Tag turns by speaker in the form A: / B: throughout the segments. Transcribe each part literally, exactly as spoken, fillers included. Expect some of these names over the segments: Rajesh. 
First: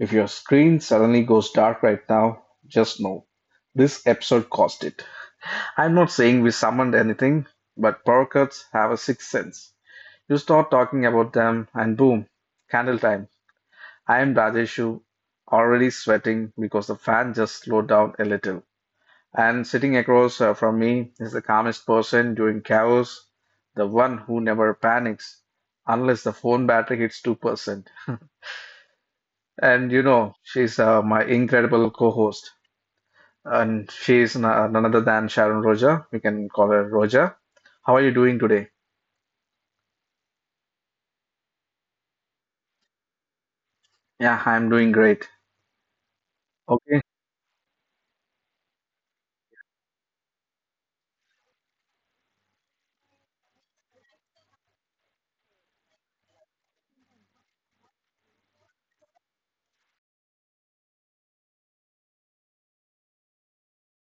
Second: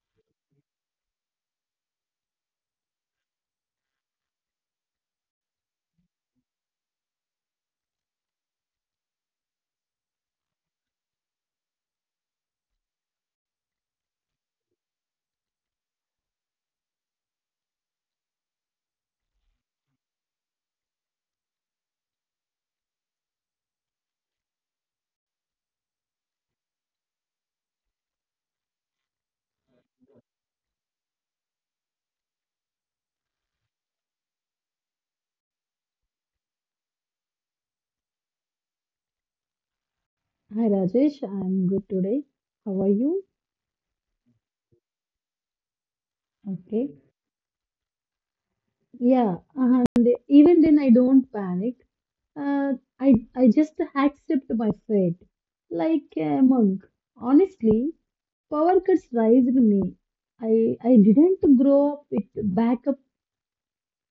A: If your screen suddenly goes dark right now, just know this episode caused it. I'm not saying we summoned anything, but power cuts have a sixth sense. You start talking about them and boom, candle time. I am Rajeshu, already sweating because the fan just slowed down a little. And sitting across uh, from me is the calmest person during chaos, the one who never panics unless the phone battery hits two percent. And you know, she's uh, my incredible co-host, and she's n- uh, none other than Sharon Roja. We can call her Roja. How are you doing today?
B: Hi Rajesh, I'm good today. How are you?
A: Yeah, I'm doing great.
B: Okay.
A: Okay,
B: Yeah, and even then I don't panic. Uh, I I just accept my fate, like a monk. Honestly, power cuts raised me. I I didn't grow up with backup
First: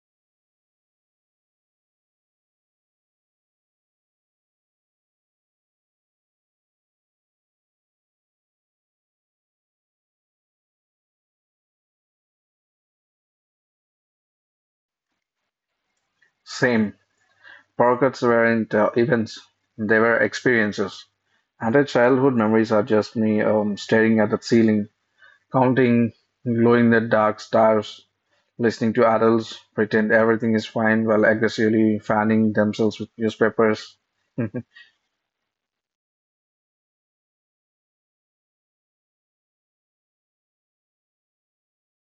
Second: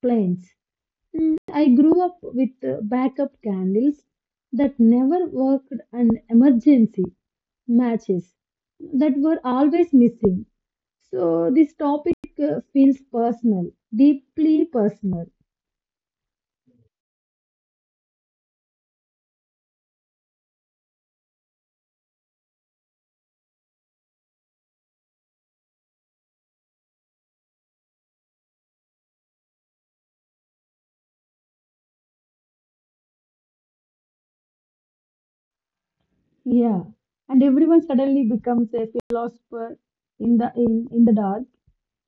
B: plans. Mm, I grew up with uh, backup candles that never worked and emergency matches that were always missing. So this topic uh, feels personal, deeply personal.
A: same. Power cuts weren't uh, events; they were experiences. And her childhood memories are just me um, staring at the ceiling, counting, glowing the dark stars, listening to adults pretend everything is fine while aggressively fanning themselves with newspapers.
B: Yeah, and everyone suddenly becomes a philosopher in the in, in the dark.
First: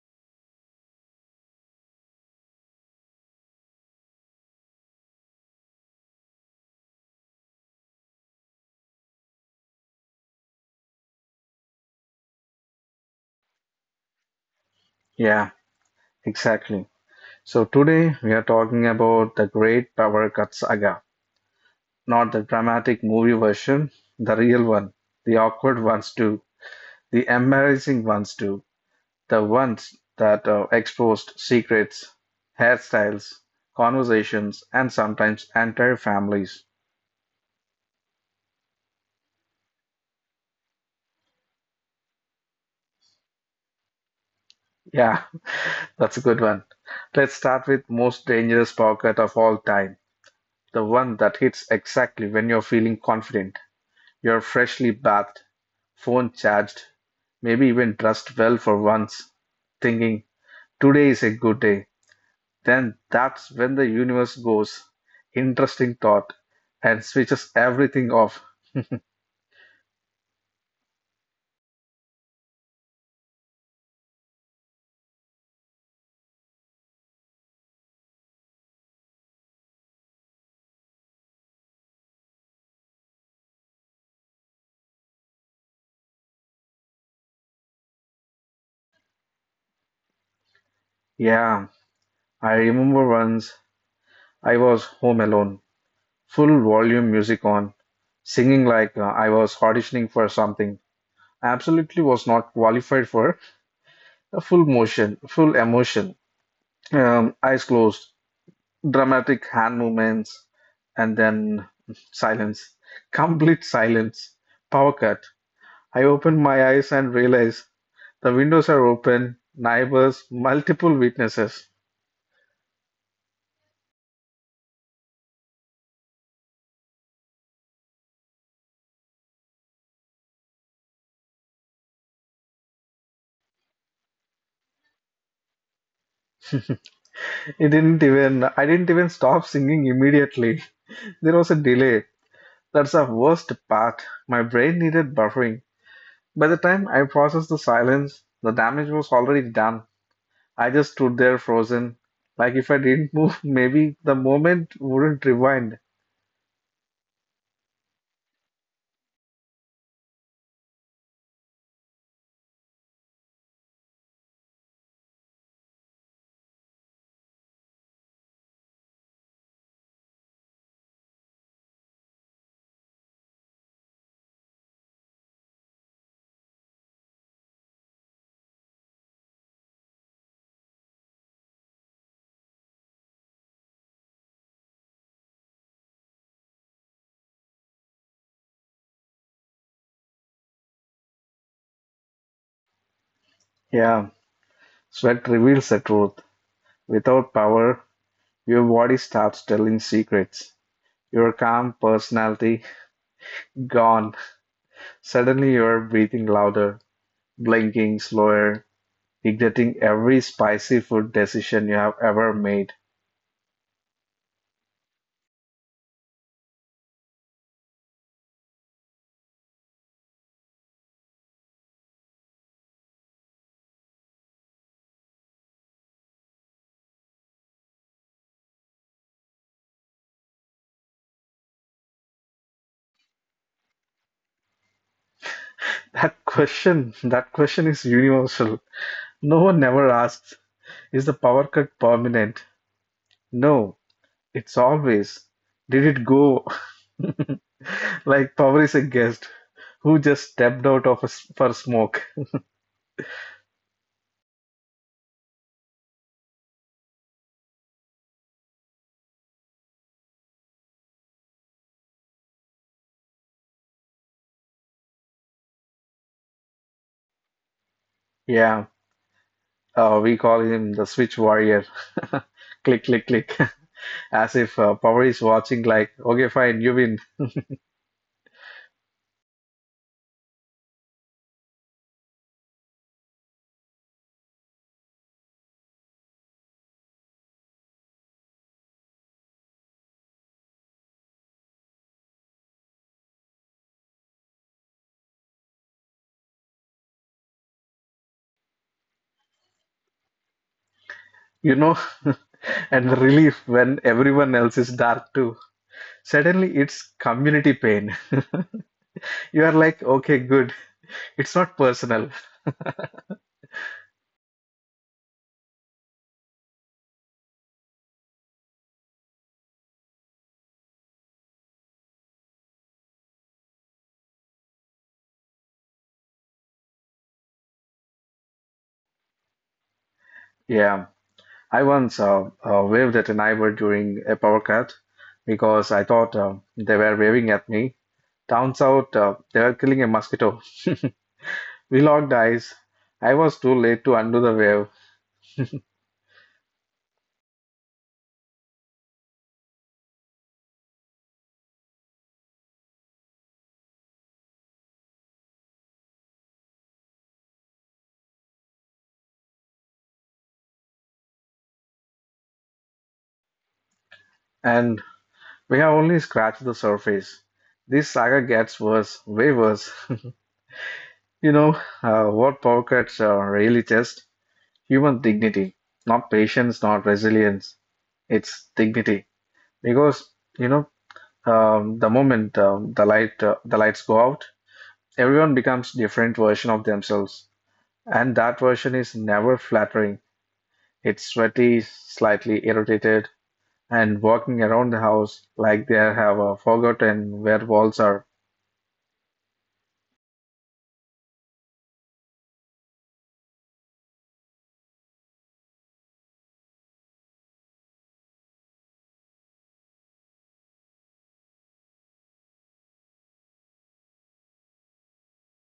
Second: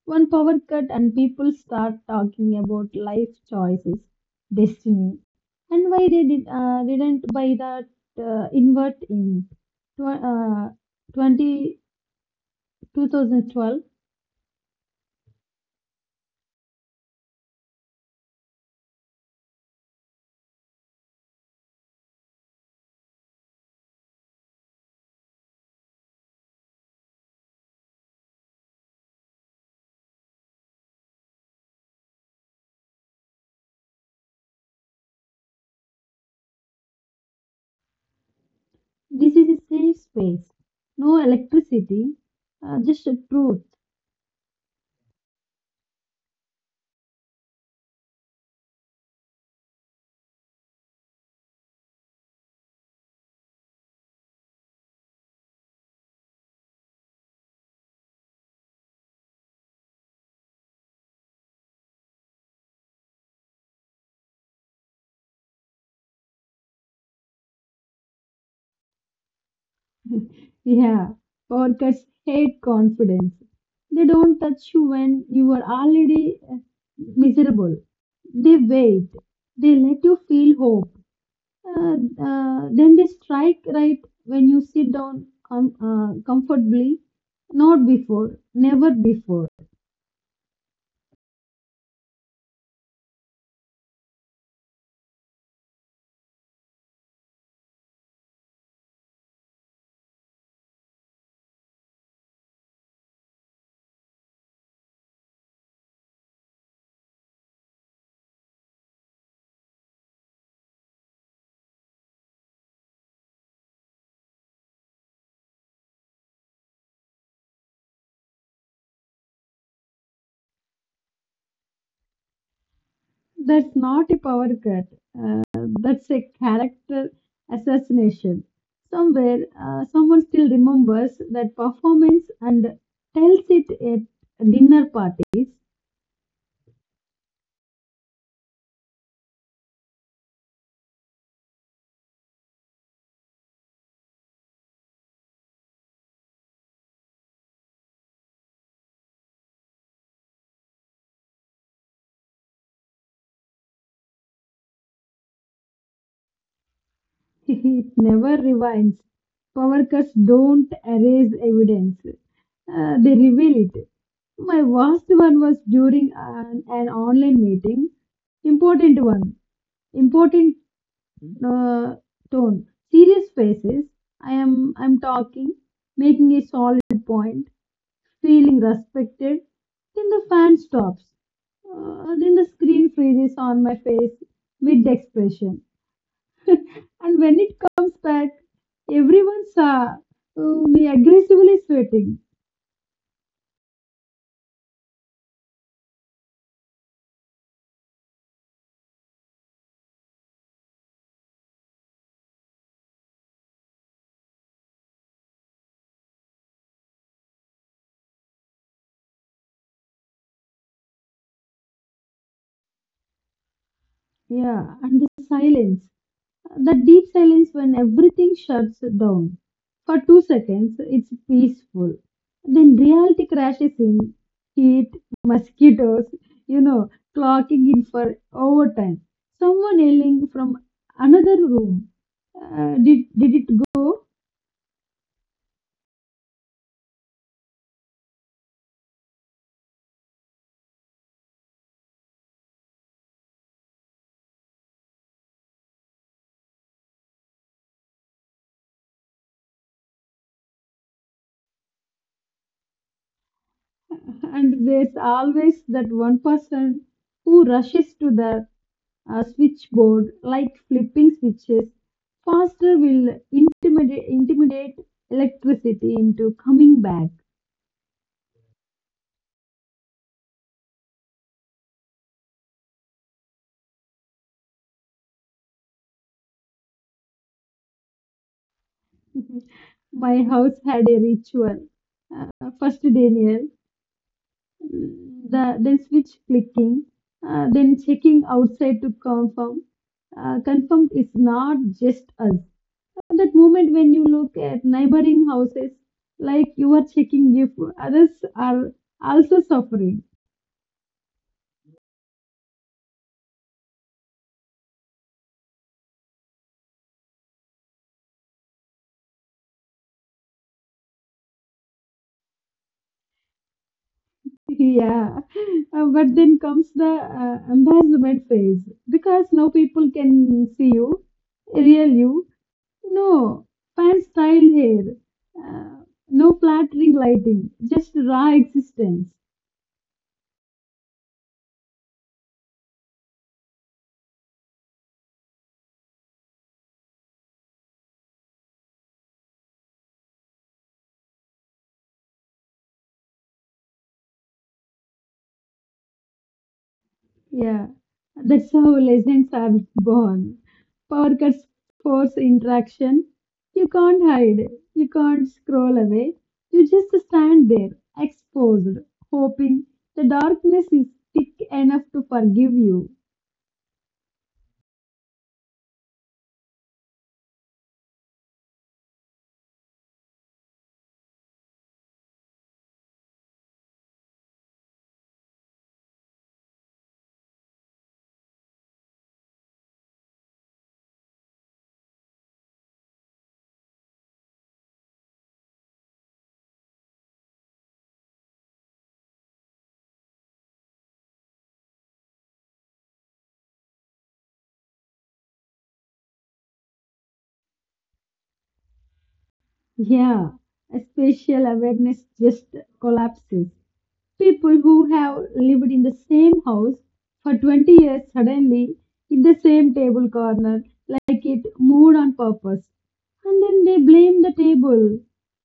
B: One power cut and people start talking about life choices, destiny, and why they did, uh, didn't buy that uh, invert in tw- uh, twenty, two thousand twelve.
A: Yeah, exactly. So, today we are talking about the Great Power Cut Saga, not the dramatic movie version, the real one, the awkward ones too, the embarrassing ones too, the ones that uh, exposed secrets, hairstyles, conversations, and sometimes entire families.
B: This is a safe space, no electricity, uh, just truth.
A: Yeah, that's a good one. Let's start with most dangerous pocket of all time, the one that hits exactly when you're feeling confident. You're freshly bathed, phone charged, maybe even dressed well for once, thinking, today is a good day. Then that's when the universe goes, interesting thought, and switches everything off.
B: Yeah, orchids hate confidence. They don't touch you when you are already uh, miserable. They wait. They let you feel hope. Uh, uh, then they strike right when you sit down com- uh, comfortably. Not before, never before.
A: Yeah, I remember once I was home alone, full volume music on, singing like uh, I was auditioning for something. Absolutely was not qualified for a full motion, full emotion. Um, eyes closed, dramatic hand movements, and then silence, complete silence, power cut. I opened my eyes and realized the windows are open, neighbors, multiple witnesses.
B: That's not a power cut. Uh, that's a character assassination. Somewhere, uh, someone still remembers that performance and tells it at dinner parties.
A: It didn't even, I didn't even stop singing immediately. There was a delay. That's the worst part. My brain needed buffering. By the time I processed the silence, the damage was already done. I just stood there frozen. Like if I didn't move, maybe the moment wouldn't rewind.
B: It never rewinds. Power cuts don't erase evidence, uh, they reveal it. My worst one was during an, an online meeting. Important one. Important uh, tone. Serious faces. I am I'm talking, making a solid point, feeling respected. Then the fan stops. Uh, then the screen freezes on my face mid expression. And when it comes back, everyone saw uh, me aggressively sweating.
A: Yeah, sweat reveals the truth. Without power, your body starts telling secrets. Your calm personality gone. Suddenly, you're breathing louder, blinking slower, regretting every spicy food decision you have ever made.
B: Yeah, and the silence. That deep silence when everything shuts down. For two seconds, it's peaceful. Then reality crashes in heat, mosquitoes, you know, clocking in for overtime. Someone yelling from another room. Uh, did, did it go?
A: That question, that question is universal. No one ever asks, is the power cut permanent? No, it's always. Did it go? Like power is a guest who just stepped out of a, s- for smoke.
B: And there's always that one person who rushes to the a switchboard, like flipping switches, faster will intimidate, intimidate electricity into coming back.
A: Yeah. Uh, we call him the Switch Warrior. Click, click, click. As if uh, power is watching, like, okay, fine, you win.
B: My house had a ritual. Uh, first, Daniel, mm, the, then switch clicking, uh, then checking outside to confirm. Uh, confirmed it's not just us. That moment when you look at neighboring houses, like you are checking if others are also suffering.
A: You know? And the relief when everyone else is dark too. Suddenly it's community pain. You are like, okay, good. It's not personal.
B: Yeah. Uh, but then comes the uh, embarrassment phase because no people can see you, real you, no fan style hair, uh, no flattering lighting, just raw existence.
A: Yeah. I once uh, uh, waved at a neighbor during a power cut because I thought uh, they were waving at me. Turns out uh, they were killing a mosquito. We locked eyes. I was too late to undo the wave.
B: Yeah, that's how legends are born. Power cuts force interaction. You can't hide. You can't scroll away. You just stand there, exposed, hoping the darkness is thick enough to forgive you.
A: And we have only scratched the surface. This saga gets worse, way worse. You know, uh, what power cuts are really just human dignity, not patience, not resilience. It's dignity. Because, you know, um, the moment um, the light uh, the lights go out, everyone becomes different version of themselves. And that version is never flattering. It's sweaty, slightly irritated, and walking around the house like they have uh, forgotten where walls are.
B: Yeah, a spatial awareness just collapses. People who have lived in the same house for twenty years suddenly in the same table corner, like it moved on purpose. And then they blame the table,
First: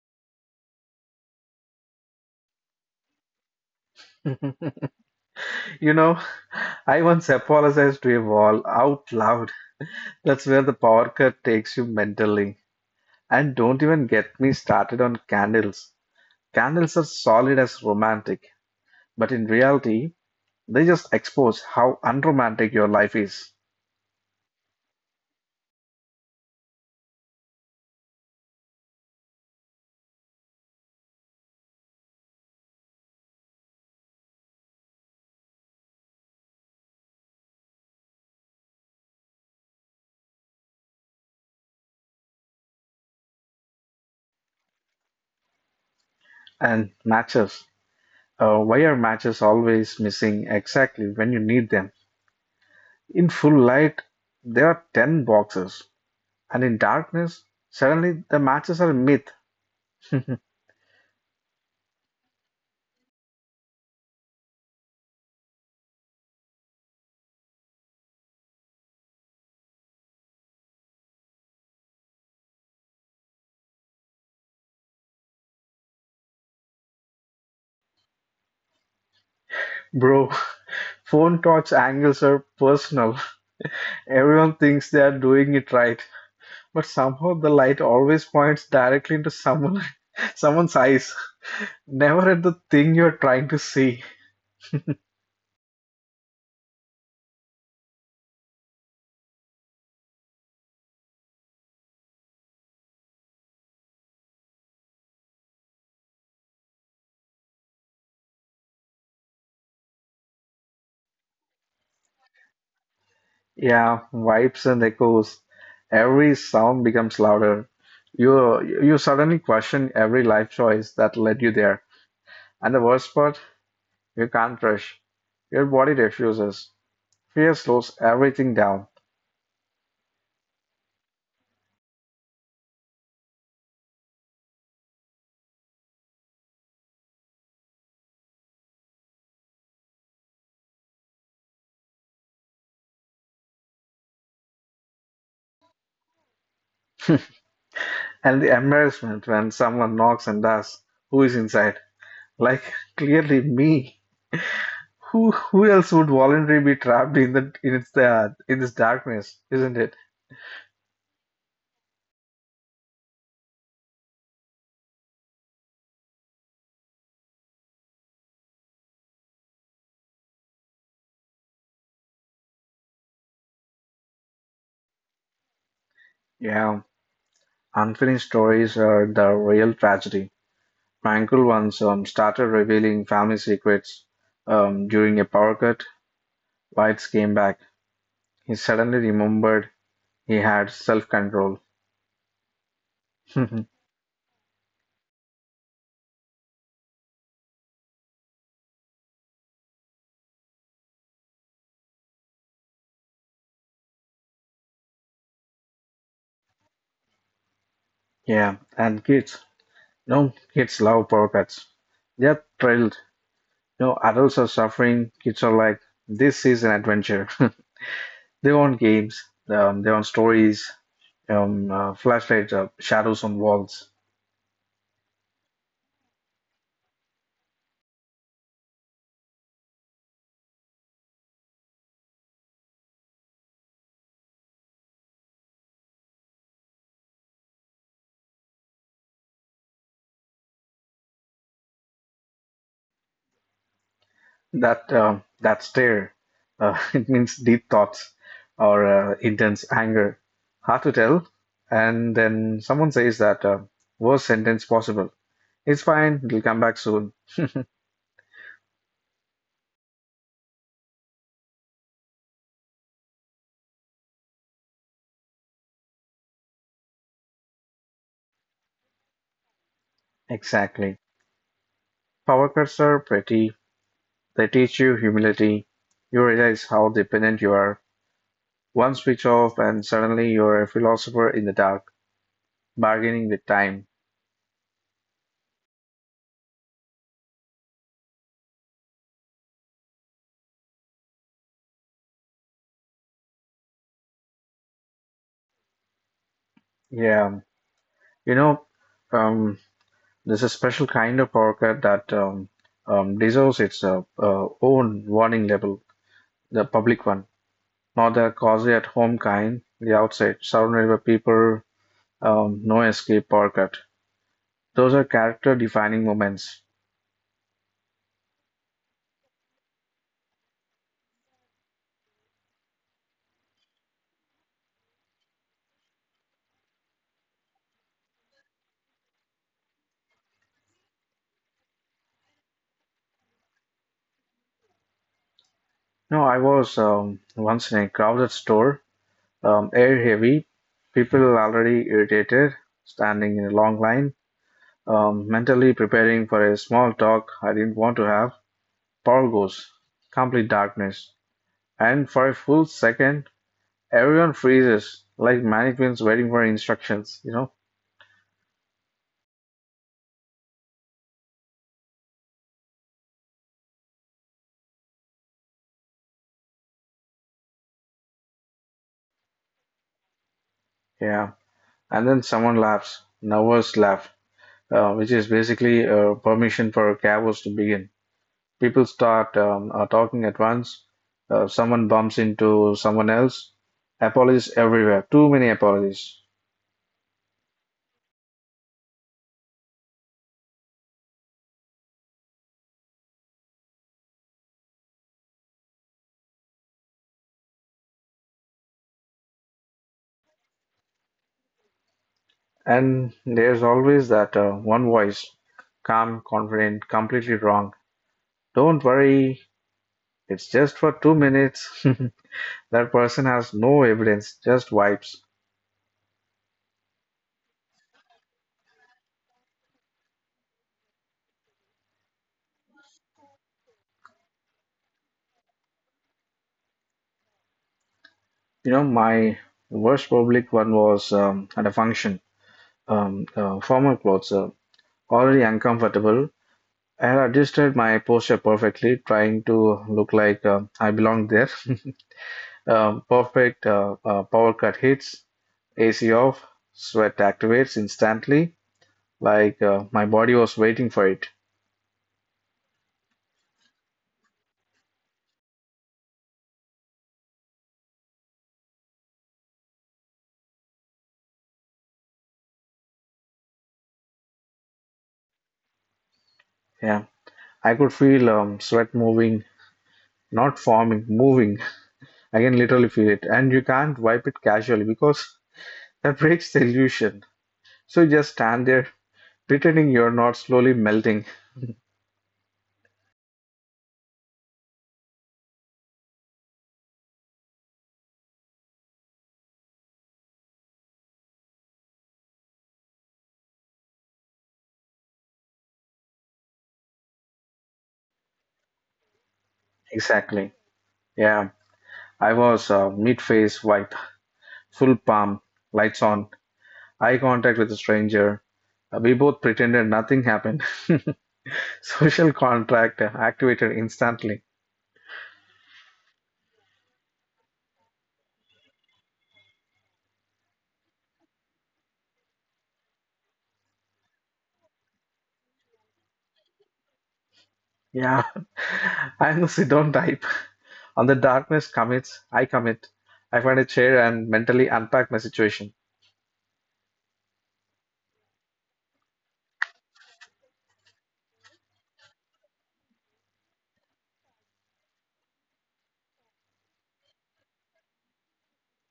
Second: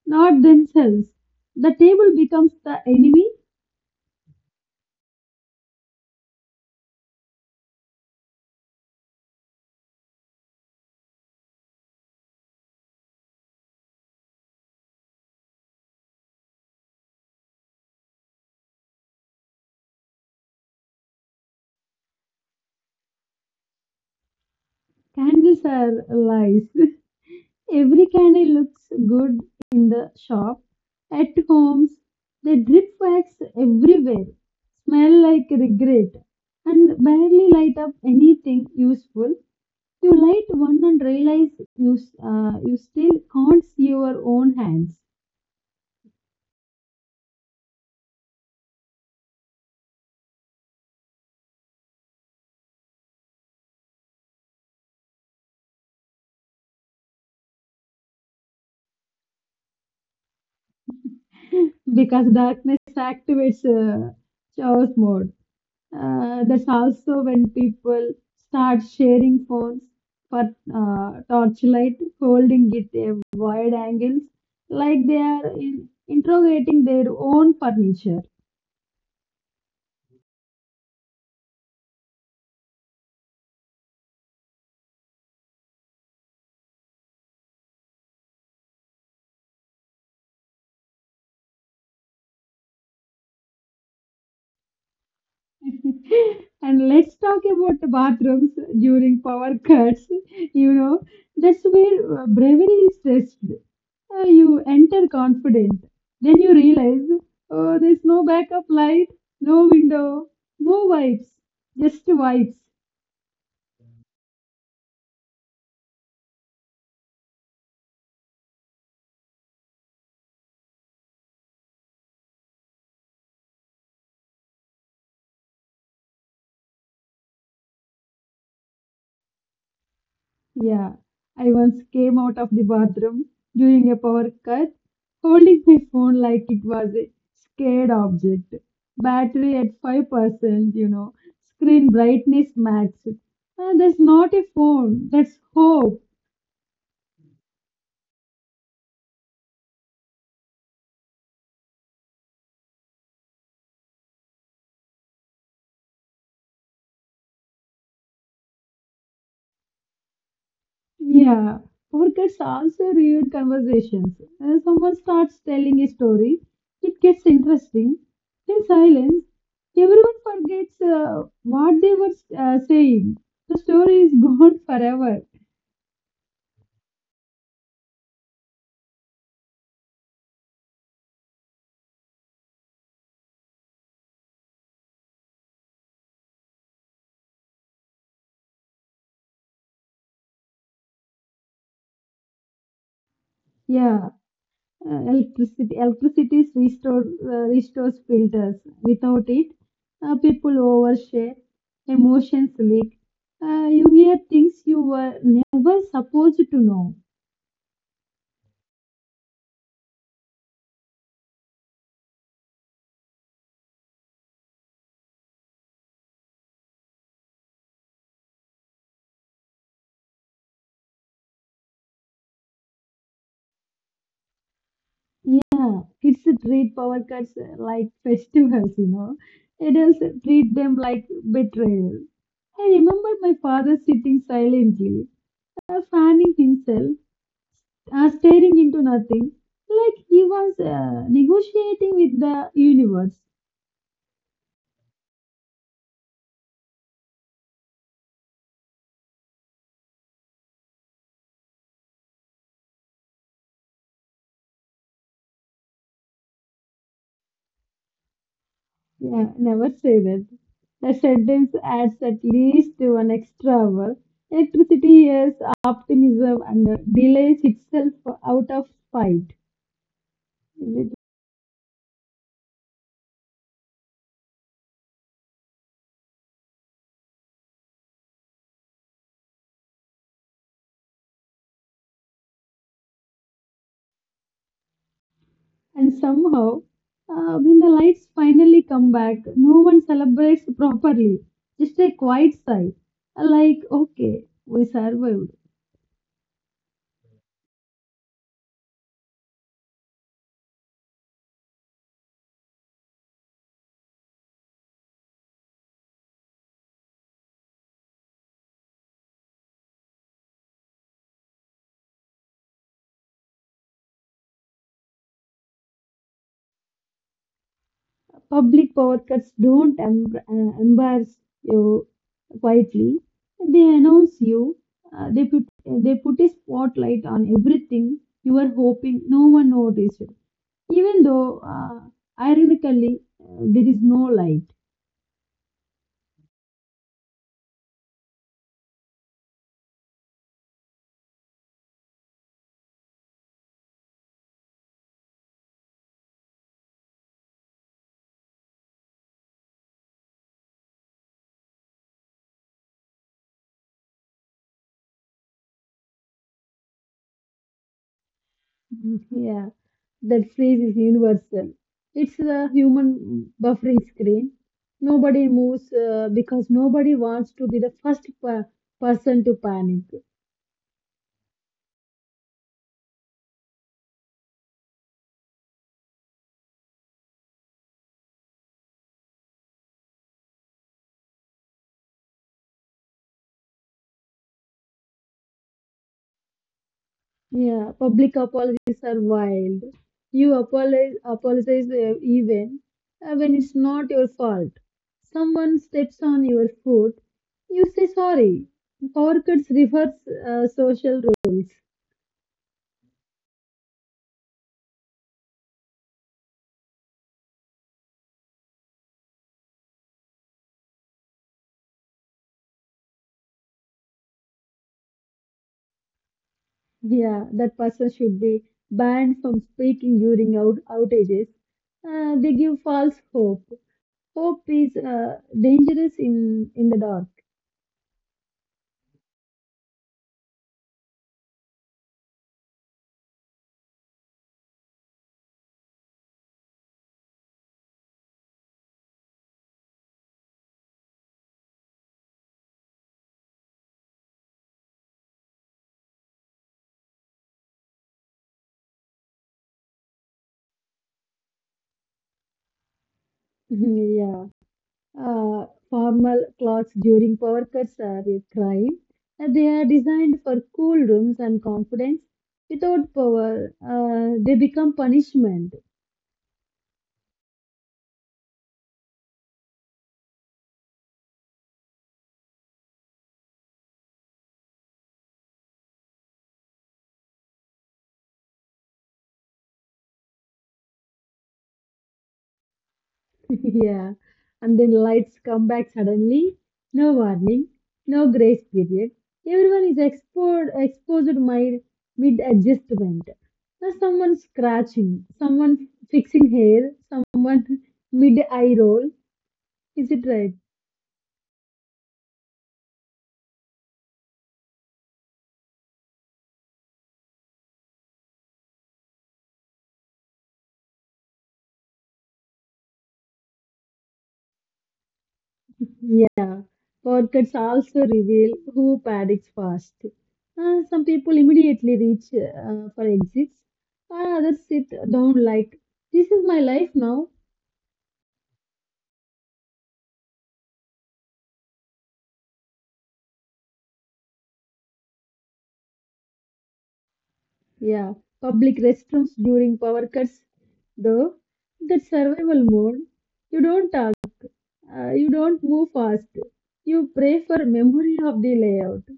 B: not themselves. The table becomes the enemy.
A: You know, I once apologized to a wall out loud. That's where the power cut takes you mentally. And don't even get me started on candles. Candles are solid as romantic, but in reality, they just expose how unromantic your life is.
B: Candles are lies. Every candle looks good in the shop. At homes, they drip wax everywhere, smell like regret, and barely light up anything useful. You light one and realize you, s- uh, you still can't see your own hands.
A: And matches. Uh, why are matches always missing exactly when you need them? In full light, there are ten boxes, and in darkness, suddenly the matches are a myth.
B: Because darkness activates uh, chaos mode. Uh, that's also when people start sharing phones for uh, torchlight, holding it at wide angles, like they are in, interrogating their own furniture.
A: Bro, phone talks angles are personal. Everyone thinks they are doing it right, but somehow the light always points directly into someone someone's eyes, never at the thing you're trying to see.
B: And let's talk about the bathrooms during power cuts. You know, that's where uh, bravery is tested. Uh, you enter confident, then you realize, oh, there's no backup light, no window, no wipes, just wipes.
A: Yeah, vibes and echoes. Every sound becomes louder. You you suddenly question every life choice that led you there. And the worst part, you can't rush. Your body refuses. Fear slows everything down.
B: Yeah, I once came out of the bathroom during a power cut, holding my phone like it was a scared object. Battery at five percent, you know, screen brightness max. And that's not a phone, that's hope.
A: And the embarrassment when someone knocks and asks who is inside. Like clearly me. Who who else would voluntarily be trapped in the in its uh, in this darkness, isn't it?
B: Yeah, podcasts also reviewed conversations. When someone starts telling a story, it gets interesting. In silence, everyone forgets uh, what they were uh, saying. The story is gone forever.
A: Yeah, unfinished stories are the real tragedy. My uncle once um, started revealing family secrets um, during a power cut. Whites came back. He suddenly remembered he had self-control.
B: Yeah, uh, electricity, electricity is restored, uh, restores filters. Without it, uh, people overshare, emotions leak. Uh, you hear things you were never supposed to know.
A: Yeah, and kids. No, kids love power cuts. They're thrilled. No, adults are suffering. Kids are like, this is an adventure. They want games. Um, they want stories. Um, uh, flashlights, uh, shadows on walls.
B: Yeah, it's a treat power cuts uh, like festivals, you know. It is uh, treat them like betrayal. I remember my father sitting silently, uh, fanning himself, uh, staring into nothing, like he was uh, negotiating with the universe.
A: That um, that stare. Uh, it means deep thoughts or uh, intense anger. Hard to tell. And then someone says that uh, worst sentence possible. It's fine. It'll come back soon.
B: Yeah, never say that. The sentence adds at least one extra hour. Electricity is optimism and uh, delays itself out of spite.
A: Exactly. Power cuts are pretty. They teach you humility. You realize how dependent you are. One switch off, and suddenly you're a philosopher in the dark, bargaining with time.
B: And somehow, uh, when the lights finally come back, no one celebrates properly. Just a quiet sigh. Uh, Like, okay, we survived.
A: Yeah, you know, um, there's a special kind of orca that um, um, deserves its uh, uh, own warning label, the public one, not the cozy at home kind, the outside, surrounded by people, um, no escape orca. Those are character defining moments.
B: Public power cuts don't em- uh, embarrass you quietly. They announce you. Uh, they put they put a spotlight on everything you were hoping no one noticed. Even though, uh, ironically, uh, there is no light.
A: No, I was um, once in a crowded store, um, air heavy, people already irritated, standing in a long line, um, mentally preparing for a small talk I didn't want to have. Torgoes complete darkness, and for a full second, everyone freezes like mannequins waiting for instructions, you know?
B: Mhm. Yeah. that freeze is universal. It's the human buffering screen. Nobody moves uh, because nobody wants to be the first per- person to panic.
A: Yeah. And then someone laughs, nervous laugh, uh, which is basically uh, permission for chaos to begin. People start um, uh, talking at once, uh, someone bumps into someone else, apologies everywhere, too many apologies.
B: Yeah, public apologies are wild. You apologize, apologize uh, even uh, when it's not your fault. Someone steps on your foot, you say sorry. Power cuts reverse uh, social rules.
A: And there's always that uh, one voice, calm, confident, completely wrong. Don't worry, it's just for two minutes. That person has no evidence, just vibes.
B: Yeah, that person should be banned from speaking during out- outages. Uh, they give false hope. Hope is uh, dangerous in, in the dark.
A: You know, my worst public one was um, at a function. Um, uh, formal clothes, uh, already uncomfortable. I had adjusted my posture perfectly, trying to look like uh, I belong there. um, perfect uh, uh, power cut hits, A C off, sweat activates instantly, like uh, my body was waiting for it.
B: Yeah. Uh, formal clocks during power cuts are a crime. Uh, they are designed for cool rooms and confidence. Without power, uh, they become punishment.
A: Yeah, I could feel um, sweat moving, not forming, moving. I can literally feel it. And you can't wipe it casually because that breaks the illusion. So you just stand there pretending you're not slowly melting.
B: Yeah. And then lights come back suddenly. No warning, no grace period. Everyone is exposed, exposed my mid adjustment. Now someone scratching, someone fixing hair, someone mid eye roll. Is it right?
A: Exactly. Yeah. I was uh, mid-face wipe, full palm, lights on, eye contact with a stranger. Uh, We both pretended nothing happened. Social contract activated instantly.
B: Yeah. Podcasts also reveal who paddocks fast. Uh, some people immediately reach uh, for exits, while others sit down like, this is my life now.
A: Yeah. I'm the sit-down type. On the darkness commits, I commit. I find a chair and mentally unpack my situation.
B: Yeah, public restrooms during power cuts, though, that survival mode. You don't talk, uh, you don't move fast. You pray for memory of the layout.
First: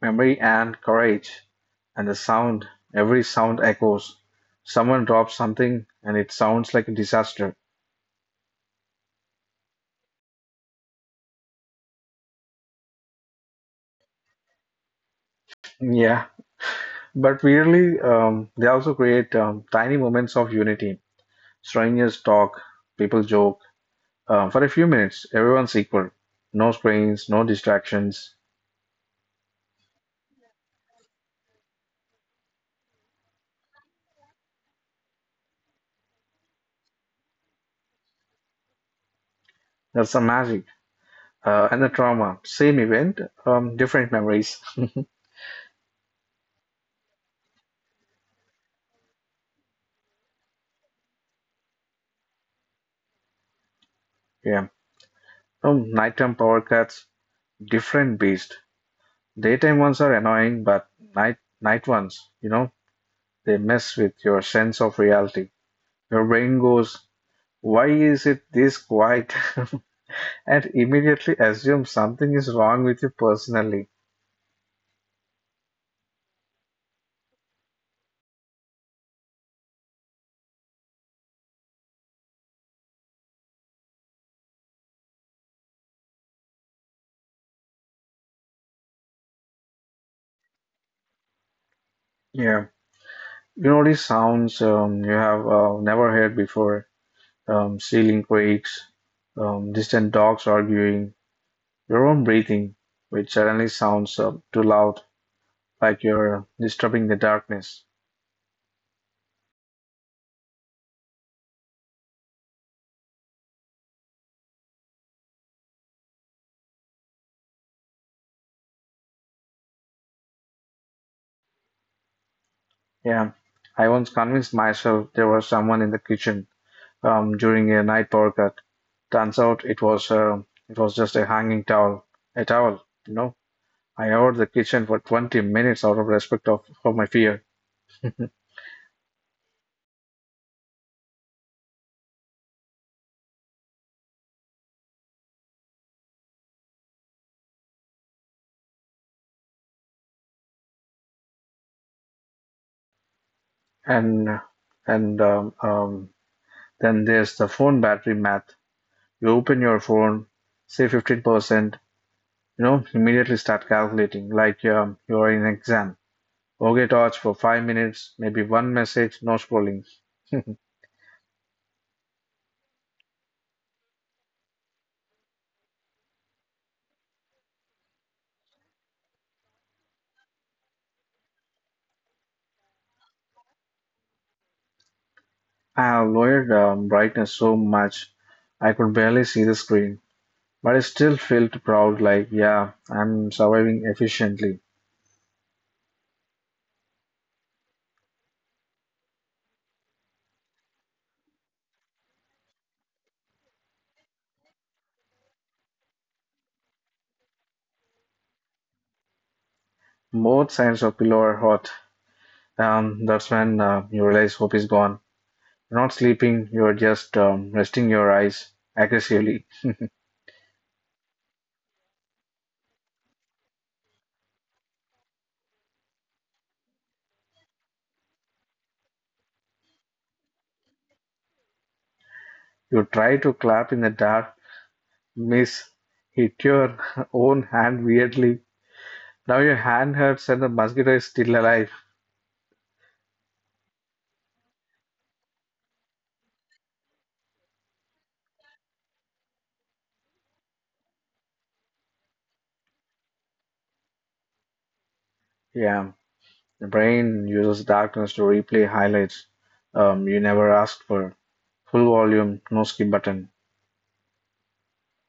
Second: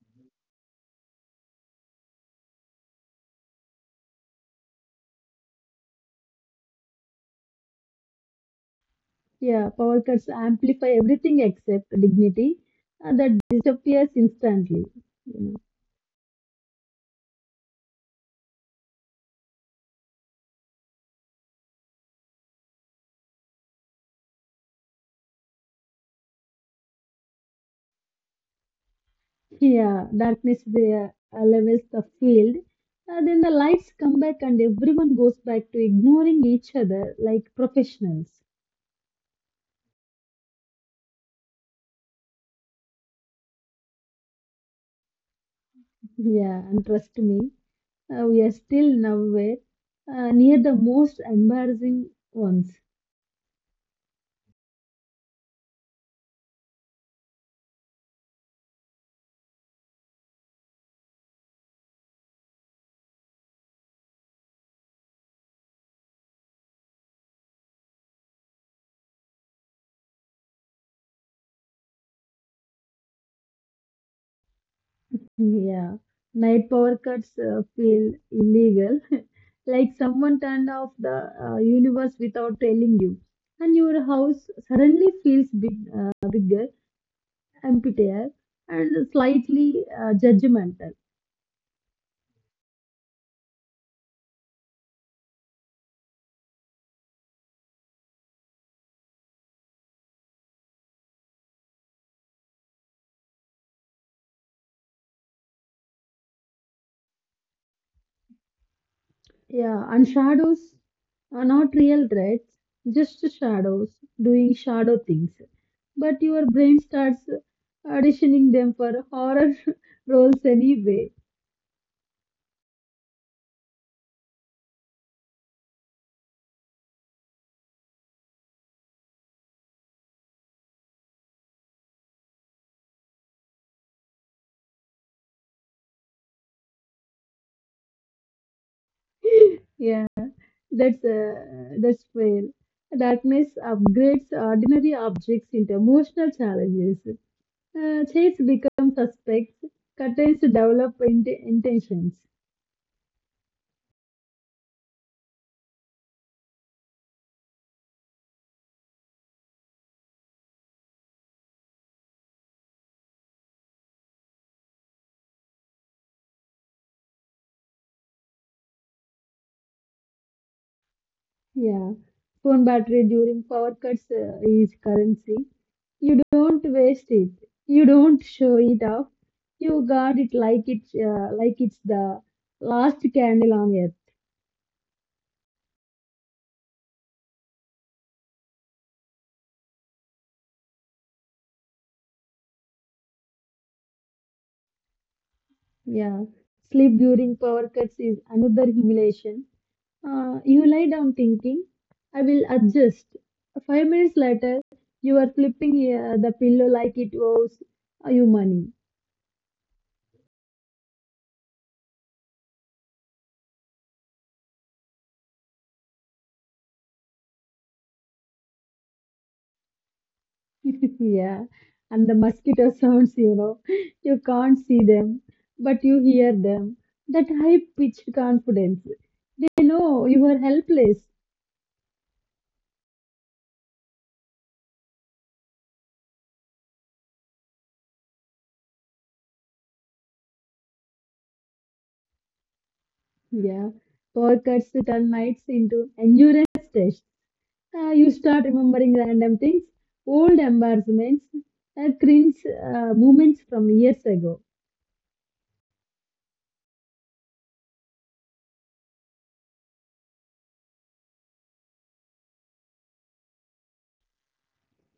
A: Memory and courage. And the sound, every sound echoes. Someone drops something and it sounds like a disaster.
B: Yeah, power cuts amplify everything except dignity uh, that disappears instantly. You know.
A: Yeah, but weirdly, um, they also create um, tiny moments of unity. Strangers talk, people joke. Uh, for a few minutes, everyone's equal. No screens, no distractions.
B: Yeah, darkness there uh, levels the field. Uh, then the lights come back and everyone goes back to ignoring each other like professionals.
A: That's the magic uh, and the trauma. Same event, um, different memories.
B: Yeah, and trust me. Uh, we are still nowhere uh, near the most embarrassing ones.
A: Yeah. Um, nighttime power cuts, different beast. Daytime ones are annoying, but night night ones, you know, they mess with your sense of reality. Your brain goes, "Why is it this quiet?" And immediately assumes something is wrong with you personally.
B: Yeah, night power cuts uh, feel illegal, like someone turned off the uh, universe without telling you, and your house suddenly feels big, uh, bigger, emptier, and slightly uh, judgmental.
A: Yeah, you notice sounds um, you have uh, never heard before, um, ceiling creaks, um, distant dogs arguing, your own breathing, which suddenly sounds uh, too loud, like you're disturbing the darkness.
B: Yeah, and shadows are not real threats, just shadows doing shadow things. But your brain starts auditioning them for horror roles anyway.
A: Yeah, I once convinced myself there was someone in the kitchen um, during a night power cut. Turns out it was uh, it was just a hanging towel, a towel. You know, I hovered the kitchen for twenty minutes out of respect of for my fear.
B: Yeah, that's uh, that's fair. Darkness upgrades ordinary objects into emotional challenges. Uh, shades become suspects. Curtains develop int- intentions.
A: And and um, um, then there's the phone battery math. You open your phone, say fifteen percent. You know, immediately start calculating like um, you are in exam. Okay, torch for five minutes, maybe one message, no scrolling.
B: Yeah, phone battery during power cuts uh, is currency. You don't waste it. You don't show it off. You guard it like it's uh, like it's the last candle on earth.
A: I have lowered um, brightness so much I could barely see the screen, but I still felt proud like, yeah, I'm surviving efficiently.
B: Yeah. Sleep during power cuts is another humiliation. Uh, you lie down thinking, I will adjust. Five minutes later, you are flipping uh, the pillow like it owes uh, you money.
A: Both sides of pillow are hot. Um, that's when uh, you realize hope is gone. You're not sleeping, you're just um, resting your eyes aggressively.
B: Yeah, and the mosquito sounds, you know, you can't see them, but you hear them. That high-pitched confidence. They know you are helpless.
A: You try to clap in the dark, miss, hit your own hand weirdly. Now your hand hurts and the mosquito is still alive.
B: Yeah, power cuts turn nights into endurance tests. Uh, you start remembering random things, old embarrassments, uh, cringe uh, moments from years ago.
A: Yeah, the brain uses darkness to replay highlights um, you never asked for. Full volume, no skip button.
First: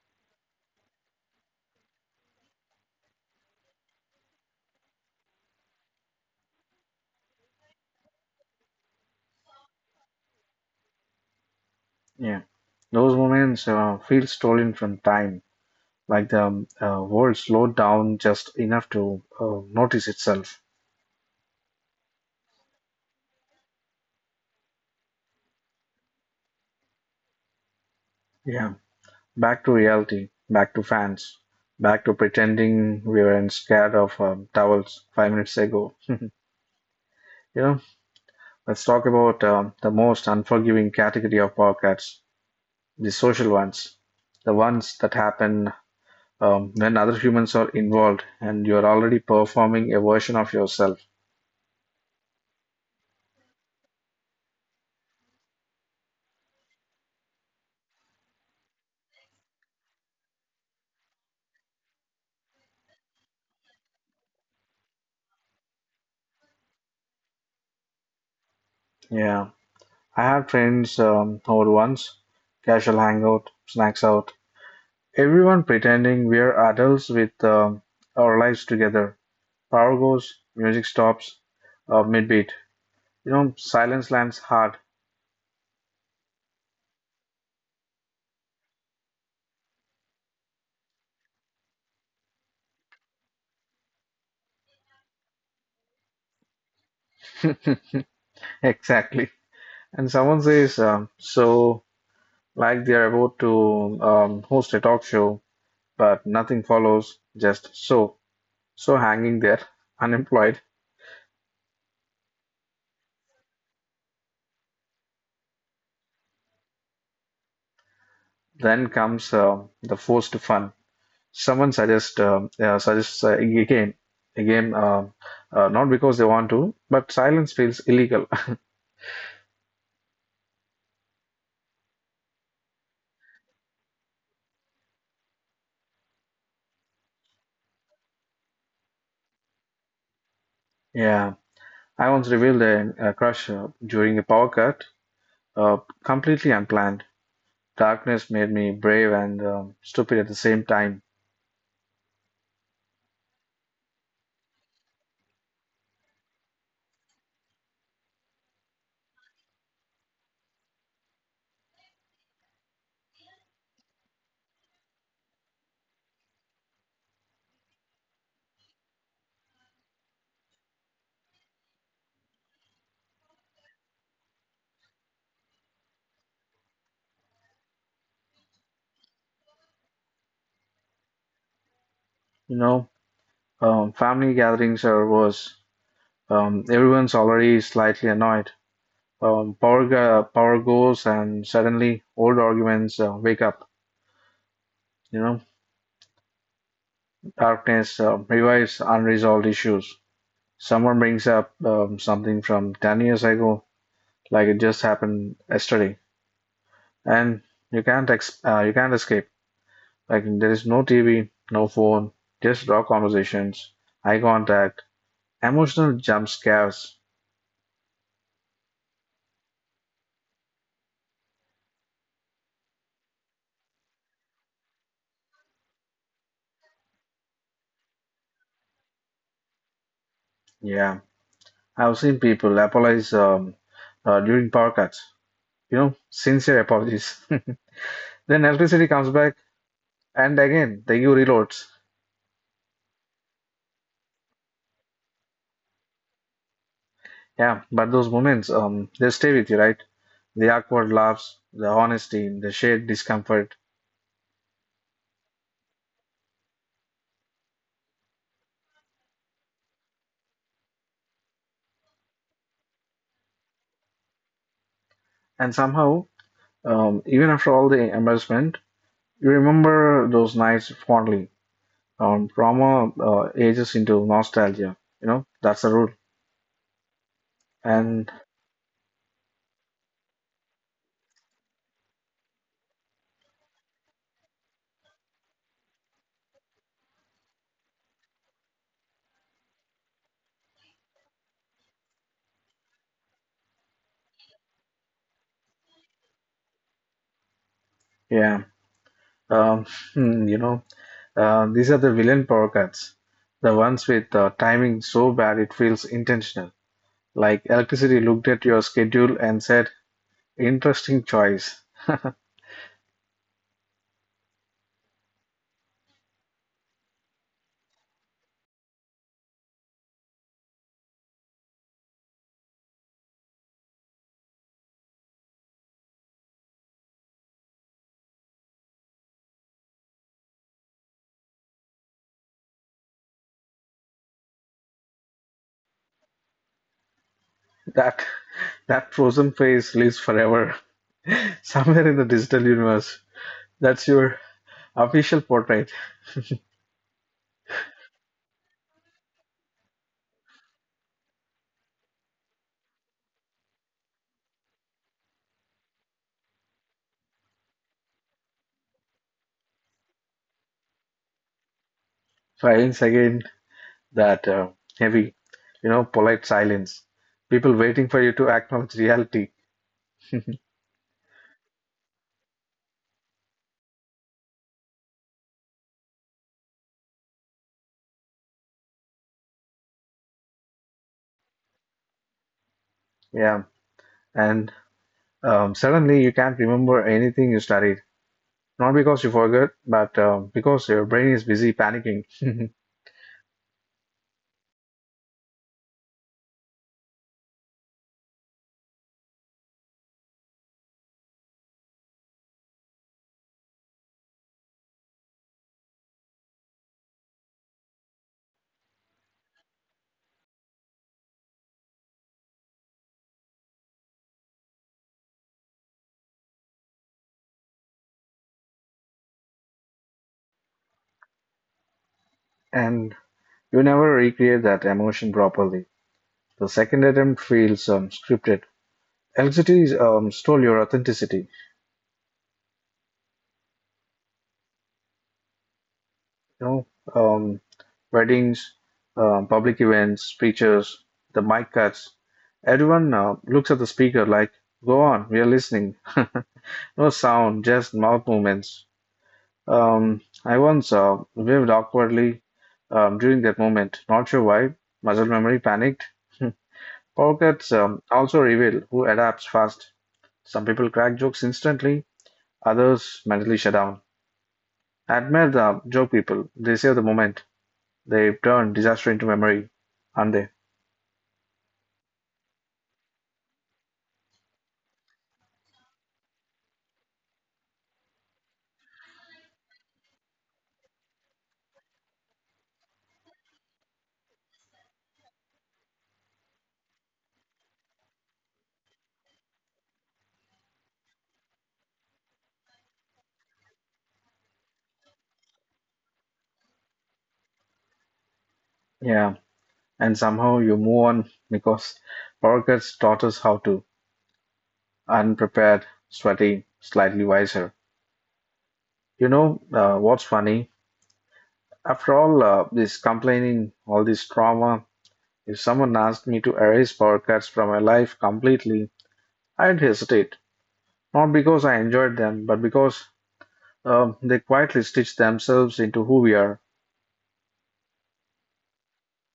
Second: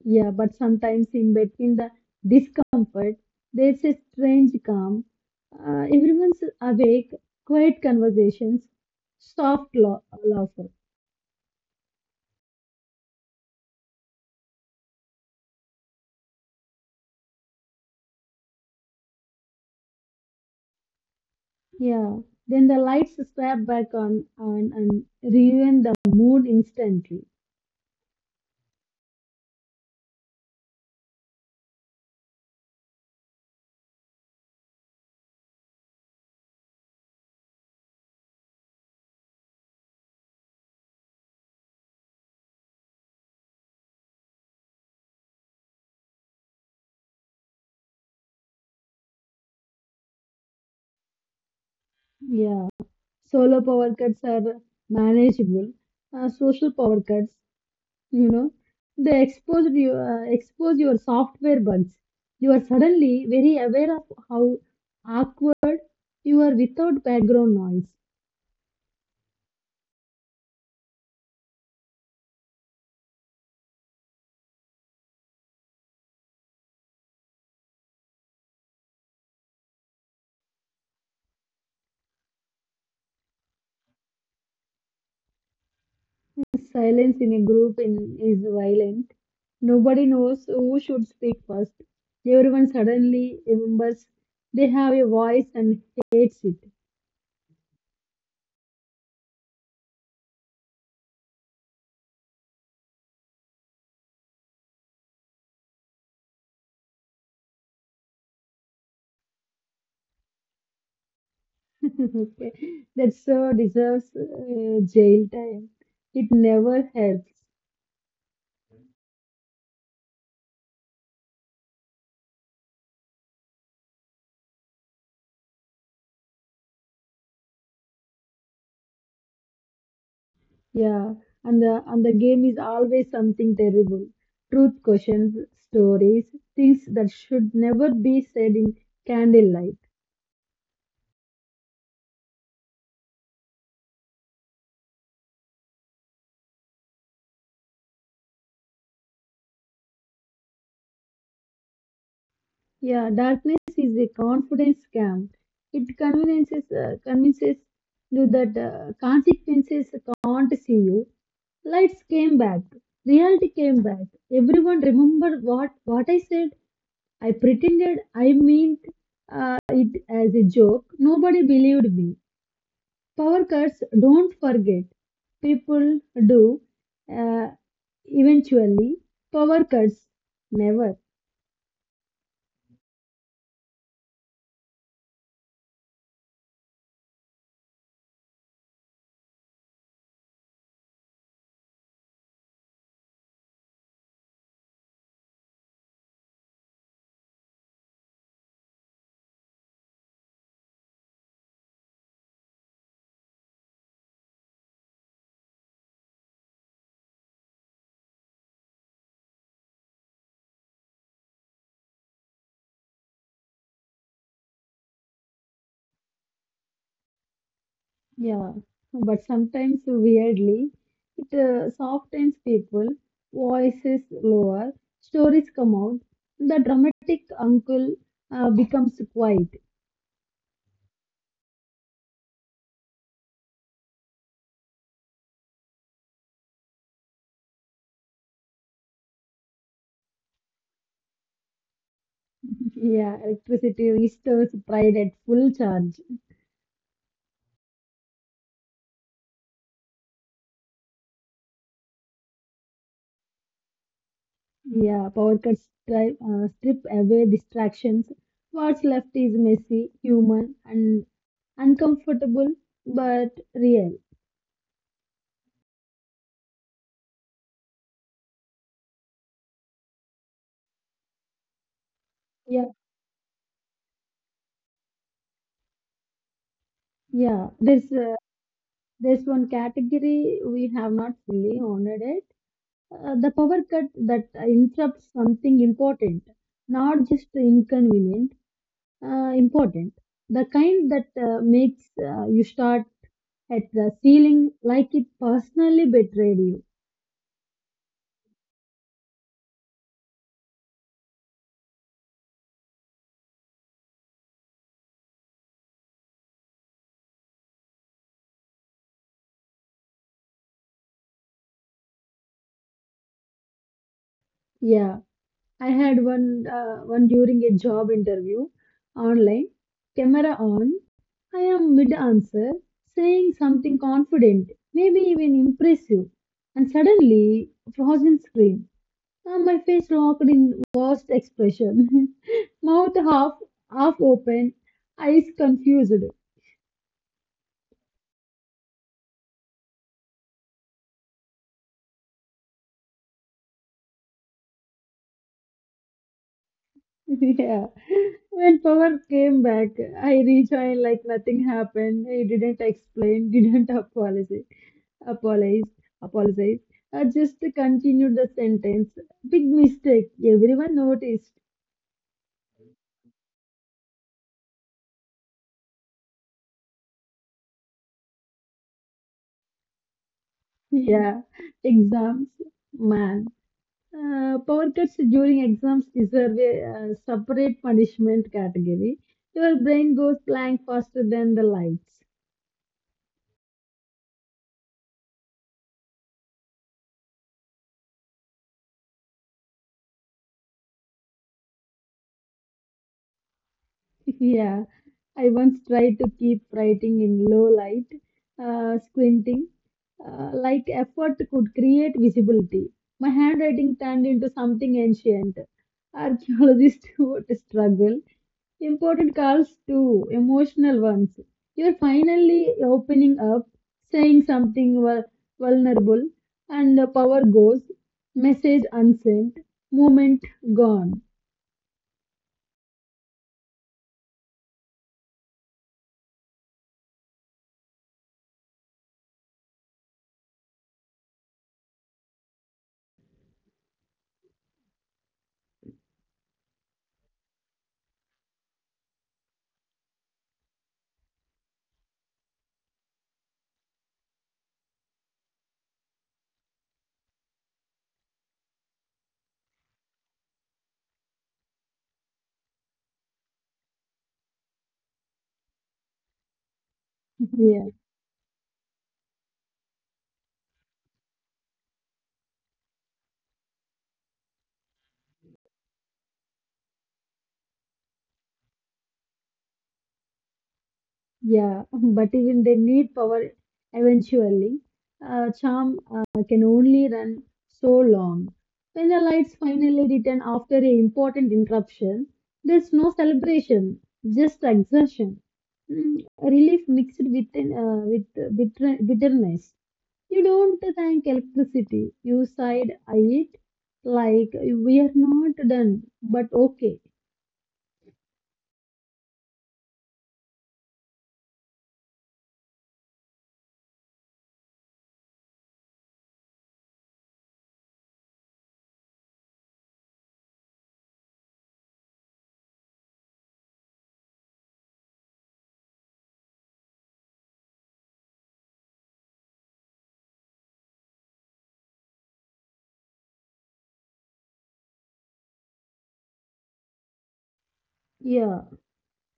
B: Yeah, but sometimes in between the discomfort, there's a strange calm. Uh, everyone's awake, quiet conversations, soft law- laughter.
A: Yeah, those moments uh, feel stolen from time, like the um, uh, world slowed down just enough to uh, notice itself.
B: Yeah. Then the lights snap back on, on and ruin the mood instantly.
A: Yeah, back to reality, back to fans, back to pretending we weren't scared of um, towels five minutes ago. You know, let's talk about um, the most unforgiving category of podcasts, the social ones, the ones that happen um, when other humans are involved and you're already performing a version of yourself.
B: Yeah. Solo power cuts are manageable. Uh, social power cuts, you know, they expose you, uh, expose your software bugs. You are suddenly very aware of how awkward You are without background noise.
A: Yeah, I have friends um, who once casual hangout, snacks out, everyone pretending we're adults with um, our lives together. Power goes, music stops, uh, midbeat. You know, silence lands hard.
B: Silence in a group in, is violent. Nobody knows who should speak first. Everyone suddenly remembers they have a voice and hates it.
A: Exactly. And someone says, um, so, like they're about to um, host a talk show, but nothing follows, just so. So hanging there, unemployed,
B: okay. That so deserves uh, jail time. It never helps.
A: then comes um the forced fun. Someone suggests um uh, suggests uh, a game, a game um uh, not because they want to, but silence feels illegal.
B: Yeah. And the, and the game is always something terrible. Truth questions, stories, things that should never be said in candlelight.
A: Yeah, I once revealed a, a crush uh, during a power cut, uh, completely unplanned. Darkness made me brave and um, stupid at the same time.
B: Yeah, darkness is a confidence scam. It convinces uh, convinces you that uh, consequences can't see you. Lights came back. Reality came back. Everyone remember what what I said. I pretended I meant it as a joke. Nobody believed me. Power cuts don't forget. People do. Uh, eventually, power cuts never.
A: You know, um, Family gatherings are worse. Um, everyone's already slightly annoyed. Um, power go- power goes, and suddenly old arguments uh, wake up. You know, darkness uh, revives unresolved issues. Someone brings up um, something from ten years ago, like it just happened yesterday, and you can't ex- uh, you can't escape. Like there is no T V, no phone, just raw conversations, eye contact, emotional jump scares.
B: Yeah, but sometimes weirdly, it uh, softens people, voices lower, stories come out, the dramatic uncle uh, becomes quiet.
A: Yeah, I've seen people apologize um, uh, during power cuts. You know, sincere apologies. Then electricity comes back, and again the E U reloads.
B: Yeah, electricity restores pride at full charge.
A: Yeah, but those moments, um, they stay with you, right? The awkward laughs, the honesty, the shared discomfort,
B: Yeah, power cuts stri- uh, strip away distractions. What's left is messy, human, and uncomfortable but real.
A: and somehow, um, even after all the embarrassment, you remember those nights fondly. Um,
B: Yeah,
A: trauma uh, ages into nostalgia. You know that's the rule.
B: yeah. There's
A: And
B: uh, there's one category we have not fully honored. Uh, the power cut that interrupts something important, not just inconvenient, uh, important. The kind that uh, makes uh, you start at the ceiling like it personally betrayed you.
A: yeah, um, hmm, you know, uh, These are the villain power cuts, the ones with uh, timing so bad it feels intentional. Like electricity looked at your schedule and said, "Interesting choice."
B: Yeah, I had one uh, one during a job interview online, camera on. I am mid answer, saying something confident, maybe even impressive, and suddenly frozen screen. Uh, my face locked in vast expression, mouth half half open, eyes confused.
A: That that frozen face lives forever somewhere in the digital universe. That's your official portrait.
B: yeah. When power came back, I rejoined like nothing happened. I didn't explain, didn't apologize, apologize, apologize. I just continued the sentence. Big mistake. Everyone noticed.
A: Silence again. That uh, heavy, you know, polite silence. People waiting for you to acknowledge reality.
B: Yeah. Exams, man. Uh, power cuts during exams deserve a uh, separate punishment category. Your brain goes blank faster than the lights.
A: Yeah, and um, suddenly you can't remember anything you studied. Not because you forgot, but um, because your brain is busy panicking,
B: yeah. I once tried to keep writing in low light, uh, squinting, uh, like effort could create visibility. My handwriting turned into something ancient. Archaeologists would struggle. Important calls too, emotional ones. You're finally opening up, saying something vul- vulnerable, and the power goes, message unsent, moment gone.
A: and you never recreate that emotion properly. The second attempt feels um, scripted. L C Ts um, stole your authenticity. You know, um, Weddings, um, public events, speeches, the mic cuts. Everyone uh, looks at the speaker like, "Go on, we are listening." No sound, just mouth movements. Um, I once uh, waved awkwardly um, during that moment. Not sure why. Muscle memory panicked. Power cuts
B: Yeah.
A: um, also reveal who adapts fast. Some people crack jokes instantly, others mentally shut down. I admire the joke people. They save the moment. They turn disaster into memory, aren't they?
B: Yeah, but even they need power eventually. Uh, charm uh, can only run so long. When the lights finally return after an important interruption, there's no celebration, just exertion. Mm, relief mixed with an, uh, with uh, bitter, bitterness. You don't thank electricity. You side eye it like we are not done, but okay.
A: Yeah. And somehow you move on because power cuts taught us how to. Unprepared, sweaty, slightly wiser. You know uh, what's funny? After all uh, this complaining, all this trauma, if someone asked me to erase power cuts from my life completely, I'd hesitate. Not because I enjoyed them, but because um, they quietly stitch themselves into who we are.
B: Yeah.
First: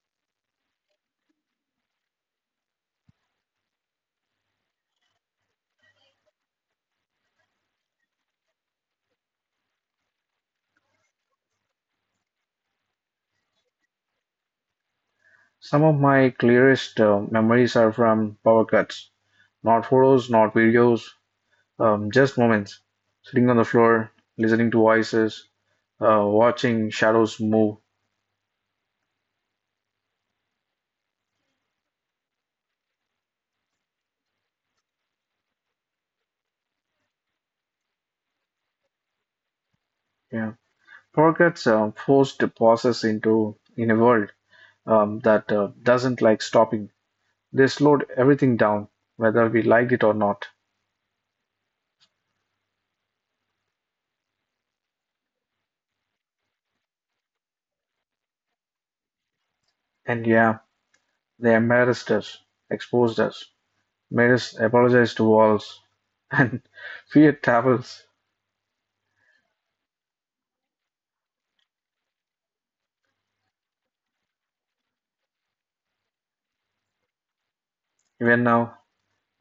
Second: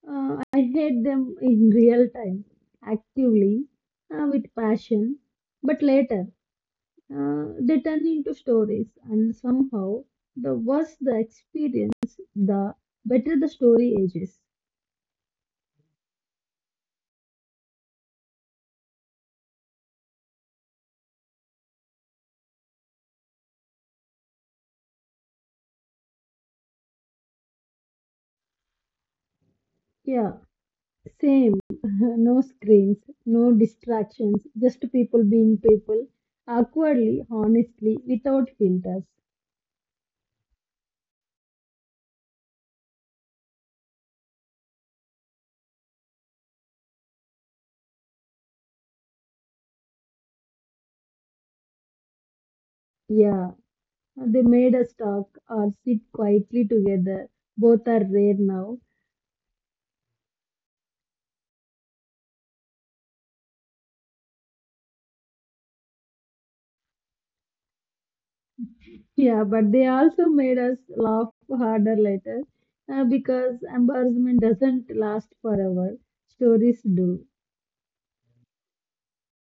B: Uh, I hate them in real time, actively, uh, with passion, but later uh, they turn into stories, and somehow, the worse the experience, the better the story ages.
A: Some of my clearest uh, memories are from power cuts. Not photos, not videos, um, just moments. Sitting on the floor, listening to voices, uh, watching shadows move.
B: Yeah, same. no screens, no distractions, just people being people, awkwardly, honestly, without filters.
A: Yeah. Power cuts uh, forced pauses into in a world um, that uh, doesn't like stopping. They slowed everything down, whether we liked it or not.
B: Yeah, they made us talk or sit quietly together. Both are rare now.
A: And yeah, they embarrassed us, exposed us, made us apologize to walls and fear travels.
B: Yeah, but they also made us laugh harder later uh, because embarrassment doesn't last forever. Stories do.
A: Even now,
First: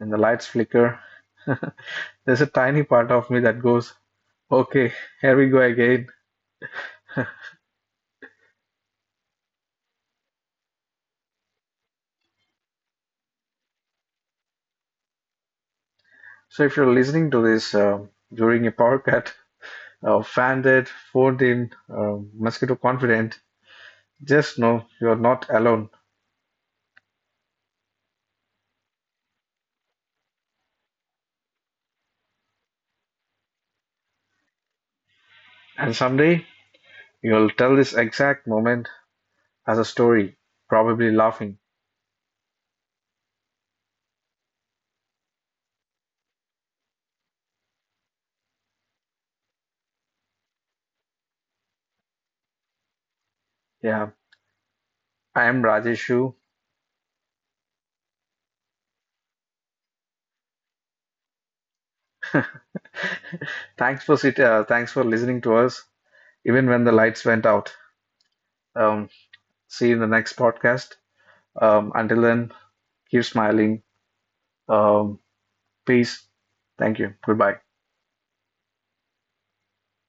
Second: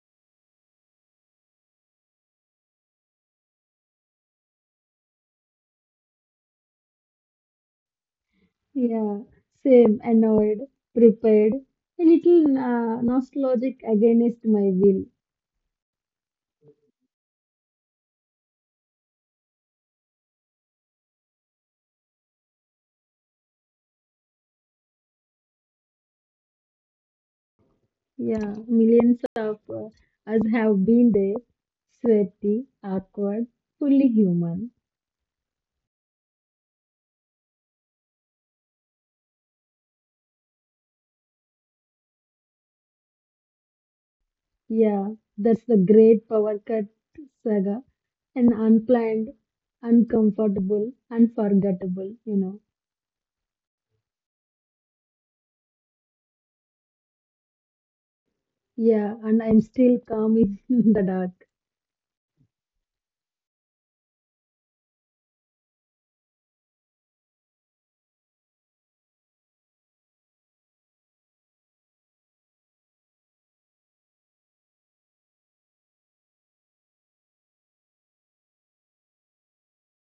A: and the lights flicker, there's a tiny part of me that goes, okay, here we go again.
B: Yeah, same, annoyed, prepared, a little uh, nostalgic against my will.
A: So if you're listening to this um during a power cut, uh, fanned it, phoned in, uh, mosquito confident, just know you're not alone.
B: Yeah, millions of uh, us have been there, sweaty, awkward, fully human.
A: And someday you'll tell this exact moment as a story, probably laughing.
B: Yeah, that's the great power cut saga, an unplanned, uncomfortable, unforgettable, you know.
A: Yeah, I am Rajeshu.
B: Yeah, and I'm still calm in the dark.
A: Thanks for sit- uh, thanks for listening to us, even when the lights went out. Um, See you in the next podcast. Um, until then, keep smiling. Um, Peace. Thank you. Goodbye.